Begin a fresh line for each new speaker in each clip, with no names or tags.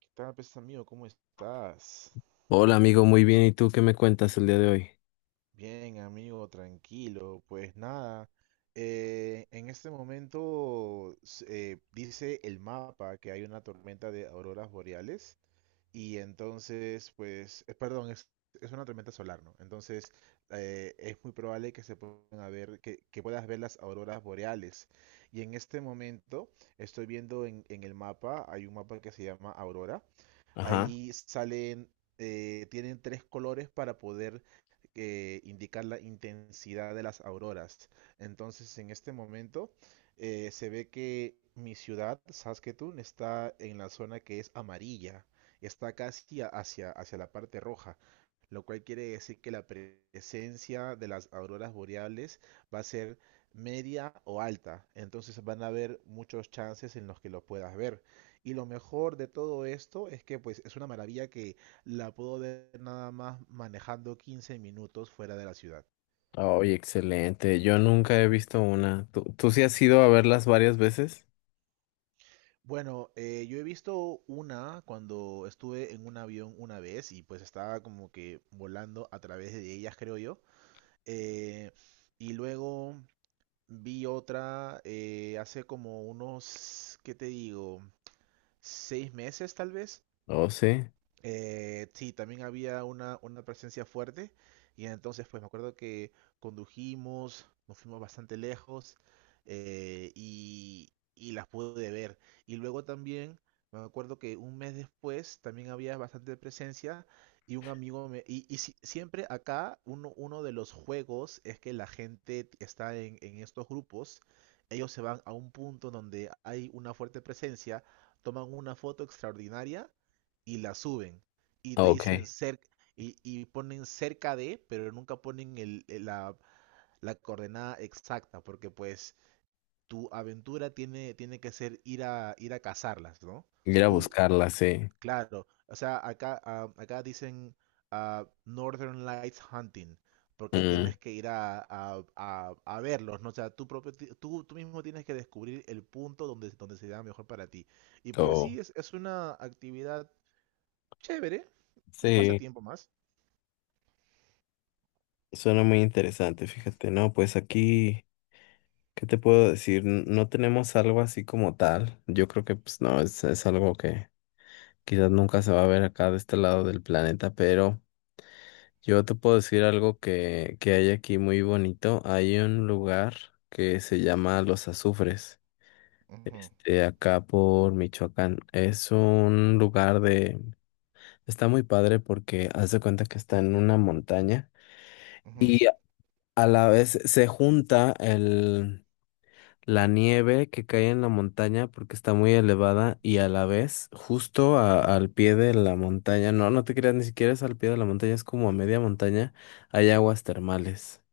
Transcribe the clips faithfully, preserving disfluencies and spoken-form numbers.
¿Qué tal, pues amigo? ¿Cómo estás?
Hola amigo, muy bien. ¿Y tú qué me cuentas el día de hoy?
Bien, amigo, tranquilo. Pues nada, eh, en este momento s- eh, dice el mapa que hay una tormenta de auroras boreales y entonces, pues, eh, perdón, es, es una tormenta solar, ¿no? Entonces, eh, es muy probable que se puedan a ver, que, que puedas ver las auroras boreales. Y en este momento estoy viendo en, en el mapa, hay un mapa que se llama Aurora.
Ajá.
Ahí salen, eh, tienen tres colores para poder eh, indicar la intensidad de las auroras. Entonces, en este momento eh, se ve que mi ciudad, Saskatoon, está en la zona que es amarilla. Está casi a- hacia, hacia la parte roja, lo cual quiere decir que la presencia de las auroras boreales va a ser media o alta. Entonces van a haber muchos chances en los que lo puedas ver. Y lo mejor de todo esto es que pues es una maravilla que la puedo ver nada más manejando quince minutos fuera de la ciudad.
Oye, excelente. Yo nunca he visto una. ¿Tú, tú sí has ido a verlas varias veces?
Bueno, eh, yo he visto una cuando estuve en un avión una vez y pues estaba como que volando a través de ellas, creo yo. Eh, y luego vi otra eh, hace como unos, ¿qué te digo? Seis meses tal vez.
Oh, sí.
Eh, sí, también había una, una presencia fuerte y entonces pues me acuerdo que condujimos, nos fuimos bastante lejos eh, y, y las pude ver. Y luego también me acuerdo que un mes después también había bastante presencia y un amigo me... Y, y si- siempre acá uno, uno de los juegos es que la gente está en, en estos grupos, ellos se van a un punto donde hay una fuerte presencia, toman una foto extraordinaria y la suben y te dicen
Ok.
cerca y, y ponen cerca de, pero nunca ponen el, el- la, la coordenada exacta, porque pues tu aventura tiene, tiene que ser ir a, ir a cazarlas, ¿no?
Ir a
Tú,
buscarlas, sí.
claro, o sea, acá, ah, acá dicen ah, Northern Lights Hunting, porque
Mm,
tienes que ir a, a, a- a verlos, ¿no? O sea, tú, propio, ti- tú, tú mismo tienes que descubrir el punto donde, donde se da mejor para ti. Y pues
oh.
sí, es, es una actividad chévere, un
Sí,
pasatiempo más.
suena muy interesante, fíjate. No, pues aquí, ¿qué te puedo decir? N- No tenemos algo así como tal. Yo creo que pues no, es, es algo que quizás nunca se va a ver acá de este lado del planeta, pero... Yo te puedo decir algo que, que hay aquí muy bonito. Hay un lugar que se llama Los Azufres,
Ujú,
de acá por Michoacán. Es un lugar de... Está muy padre porque haz de cuenta que está en una montaña
ujú.
y a la vez se junta el, la nieve que cae en la montaña porque está muy elevada y a la vez justo a- al pie de la montaña, no, no te creas, ni siquiera es al pie de la montaña, es como a media montaña, hay aguas termales.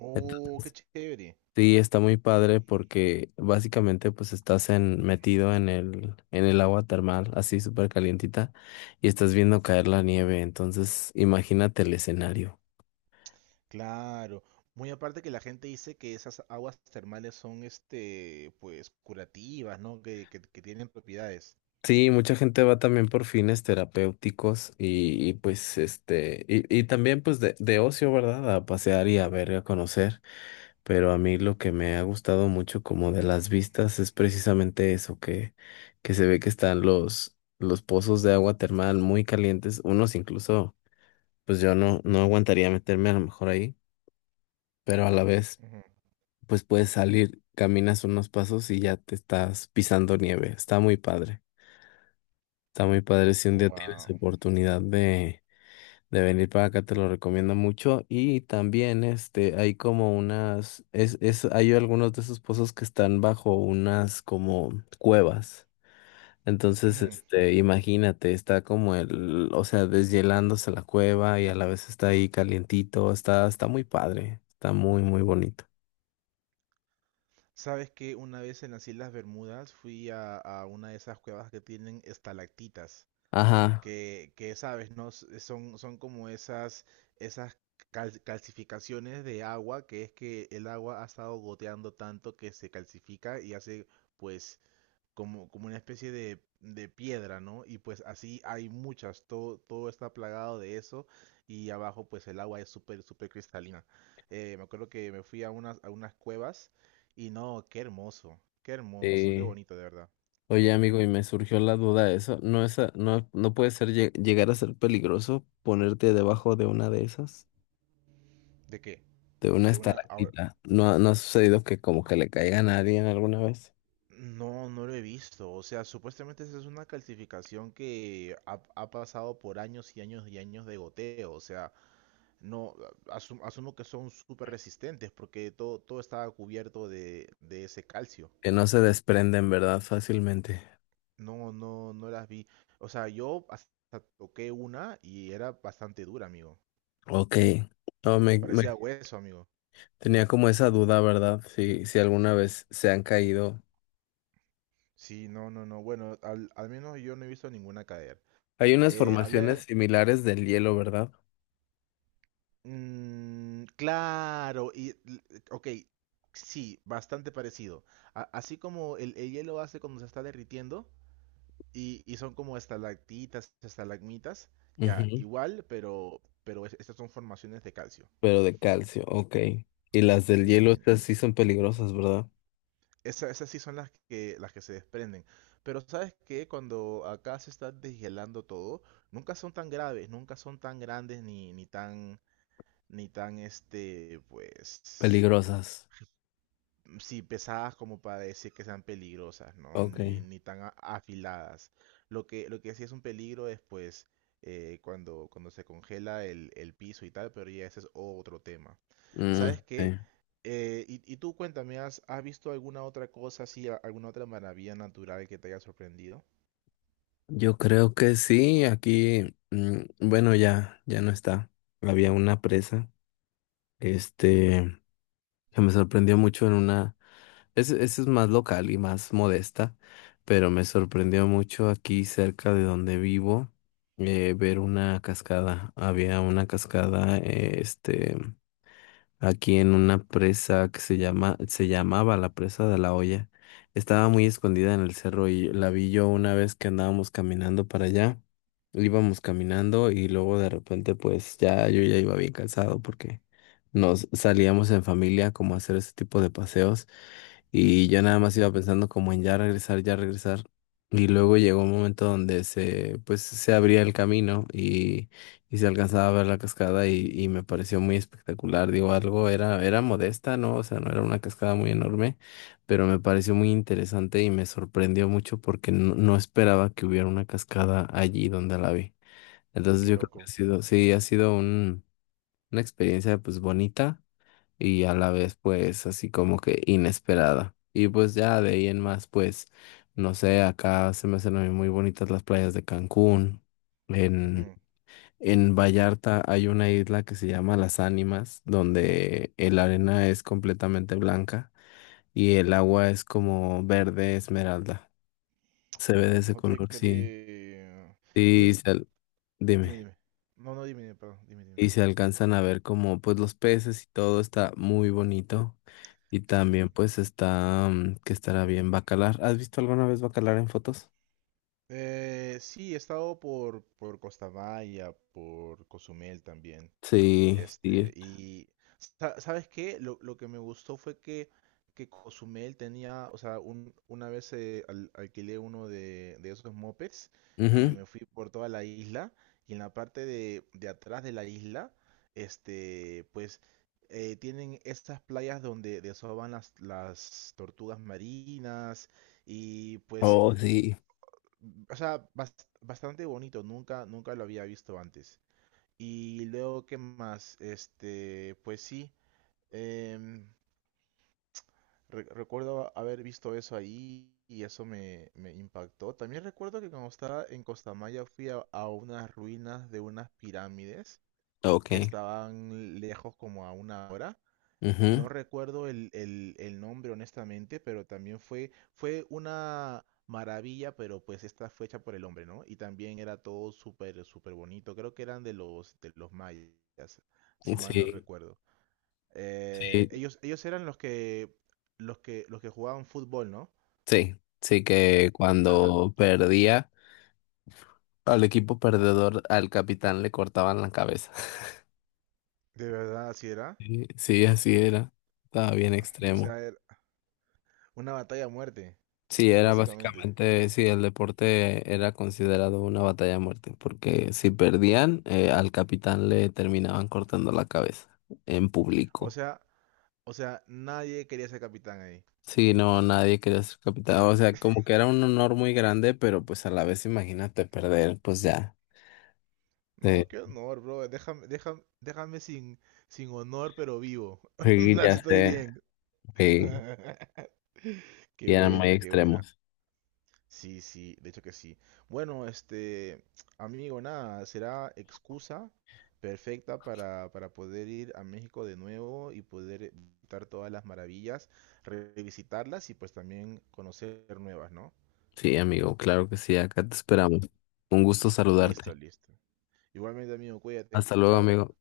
Oh, qué
Entonces,
chévere.
sí, está muy padre porque básicamente pues estás en, metido en el, en el agua termal, así súper calientita, y estás viendo caer la nieve. Entonces, imagínate el escenario.
Claro. Muy aparte que la gente dice que esas aguas termales son, este, pues, curativas, ¿no? Que, que, que tienen propiedades.
Sí, mucha gente va también por fines terapéuticos y, y, pues este, y, y también pues de, de ocio, ¿verdad? A pasear y a ver, a conocer. Pero a mí lo que me ha gustado mucho como de las vistas es precisamente eso, que, que se ve que están los, los pozos de agua termal muy calientes, unos incluso, pues yo no, no aguantaría meterme a lo mejor ahí, pero a la vez,
Ujú.
pues puedes salir, caminas unos pasos y ya te estás pisando nieve. Está muy padre, está muy padre si un día tienes
Wow.
oportunidad de de venir para acá, te lo recomiendo mucho. Y también, este, hay como unas, es, es, hay algunos de esos pozos que están bajo unas como cuevas. Entonces,
Ujú.
este, imagínate, está como el, o sea, deshielándose la cueva y a la vez está ahí calientito, está, está muy padre, está muy, muy bonito.
¿Sabes que una vez en las Islas Bermudas fui a, a una de esas cuevas que tienen estalactitas,
Ajá.
que, que sabes, ¿no? S- eh, Son, son como esas, esas cal- calcificaciones de agua, que es que el agua ha estado goteando tanto que se calcifica y hace pues como, como una especie de, de piedra, ¿no? Y pues así hay muchas, todo, todo está plagado de eso y abajo pues el agua es súper, súper cristalina. Eh, me acuerdo que me fui a unas, a unas cuevas y no, qué hermoso, qué hermoso, qué
eh,
bonito de verdad.
Oye, amigo, y me surgió la duda de eso. ¿No es, a- no, no puede ser lle- llegar a ser peligroso ponerte debajo de una de esas?
¿De qué?
De una
De una.
estalactita. ¿No, no ha sucedido que como que le caiga a nadie alguna vez?
No, no lo he visto. O sea, supuestamente esa es una calcificación que ha, ha pasado por años y años y años de goteo. O sea, no asum- asumo que son súper resistentes porque todo, todo estaba cubierto de, de ese calcio.
Que no se desprenden, ¿verdad? Fácilmente.
No, no, no las vi. O sea, yo hasta toqué una y era bastante dura, amigo.
Ok. No, me,
Parecía
me-
hueso, amigo.
tenía como esa duda, ¿verdad? Si, si alguna vez se han caído.
Sí, no, no, no. Bueno, al, al menos yo no he visto ninguna caer.
Hay unas
Eh,
formaciones
habían,
similares del hielo, ¿verdad?
Mm, claro, y l- ok, sí, bastante parecido. A- así como el, el hielo hace cuando se está derritiendo y, y son como estalactitas, estalagmitas, ya,
Ujú.
igual, pero, pero es- estas son formaciones de calcio,
Pero de calcio, ok. Y las del hielo,
imagina.
estas sí son peligrosas, ¿verdad?
Esa- esas sí son las que, las que se desprenden. Pero sabes que cuando acá se está deshielando todo, nunca son tan graves, nunca son tan grandes ni, ni tan, ni tan, este, pues...
Peligrosas.
sí, pesadas como para decir que sean peligrosas, ¿no? Ni,
Ok.
ni tan a- afiladas. Lo que, lo que sí es un peligro es pues eh, cuando, cuando se congela el, el piso y tal, pero ya ese es otro tema.
Mm,
¿Sabes qué?
sí.
Eh, y, y tú cuéntame, ¿has, has visto alguna otra cosa así, a- alguna otra maravilla natural que te haya sorprendido?
Yo creo que sí, aquí, mm, bueno, ya, ya no está. Había una presa. Este, que me sorprendió mucho en una, es- esa es más local y más modesta, pero me sorprendió mucho aquí cerca de donde vivo eh, ver una cascada. Había una cascada, eh, este aquí en una presa que se llama, se llamaba la presa de la olla. Estaba muy escondida en el cerro y la vi yo una vez que andábamos caminando para allá. Íbamos caminando y luego de repente pues ya yo ya iba bien cansado porque nos salíamos en familia como a hacer ese tipo de paseos y yo nada más
Ujú,
iba pensando como en ya regresar, ya regresar. Y luego llegó un momento donde se pues se abría el camino y se alcanzaba a ver la cascada y, y me pareció muy espectacular. Digo, algo era, era modesta, ¿no? O sea, no era una cascada muy enorme, pero me pareció muy interesante y me sorprendió mucho porque no, no esperaba que hubiera una cascada allí donde la vi. Entonces
qué
yo creo que ha
loco.
sido, sí, ha sido un, una experiencia pues bonita y a la vez pues así como que inesperada. Y pues ya de ahí en más pues, no sé, acá se me hacen a mí muy bonitas las playas de Cancún.
Ujú.
En Vallarta hay una isla que se llama Las Ánimas, donde la arena es completamente blanca y el agua es como verde esmeralda. Se ve de ese
No te
color, sí.
creo.
Sí,
Dime,
se al-
dime,
dime.
dime. No, no, dime, dime, perdón, dime, dime.
Y se alcanzan a ver como pues los peces y todo está muy bonito. Y también
Sí.
pues está mm, que estará bien Bacalar. ¿Has visto alguna vez Bacalar en fotos?
Eh, sí, he estado por, por Costa Maya, por Cozumel también.
Sí,
Este,
sí.
y sa- ¿sabes qué? Lo, lo que me gustó fue que, que Cozumel tenía, o sea, un- una vez eh, al- alquilé uno de, de esos mopeds y
Ujú.
me fui por toda la isla y en la parte de, de atrás de la isla, este, pues eh, tienen estas playas donde desovan las, las tortugas marinas y pues
Oh, sí.
o sea, bas- bastante bonito, nunca, nunca lo había visto antes. Y luego, ¿qué más? Este, pues sí, em, re- recuerdo haber visto eso ahí y eso me, me impactó. También recuerdo que cuando estaba en Costa Maya fui a, a unas ruinas de unas pirámides
Ok.
que estaban lejos como a una hora.
Ujú.
No recuerdo el, el- el nombre honestamente, pero también fue, fue una maravilla, pero pues esta fue hecha por el hombre, ¿no? Y también era todo súper, súper bonito. Creo que eran de los, de los mayas, si mal no
Sí,
recuerdo. Eh,
sí.
ellos, ellos eran los que, los que, los que jugaban fútbol, ¿no?
Sí, sí
Eh,
que
Ajá,
cuando perdía al equipo perdedor, al capitán le cortaban la cabeza.
de verdad, así era.
Sí, sí, así era. Estaba bien
O
extremo.
sea, era una batalla a muerte,
Sí, era
básicamente.
básicamente, sí, el deporte era considerado una batalla a muerte, porque si perdían, eh, al capitán le terminaban cortando la cabeza en
O
público.
sea, o sea, nadie quería ser capitán ahí.
Sí, no, nadie quería ser capitán. O sea, como que era un honor muy grande, pero pues a la vez imagínate perder, pues ya. Sí,
No, qué honor, bro. Déjame, déjame, déjame sin, sin honor, pero vivo.
sí,
Así
ya
estoy
sé.
bien.
Sí.
Qué
Y eran muy
buena, qué buena.
extremos.
Sí, sí, de hecho que sí. Bueno, este, amigo, nada, será excusa perfecta para, para poder ir a México de nuevo y poder visitar todas las maravillas, revisitarlas y pues también conocer nuevas, ¿no?
Sí, amigo, claro que sí, acá te esperamos. Un gusto saludarte.
Listo, listo. Igualmente, amigo, cuídate.
Hasta luego,
Chao.
amigo.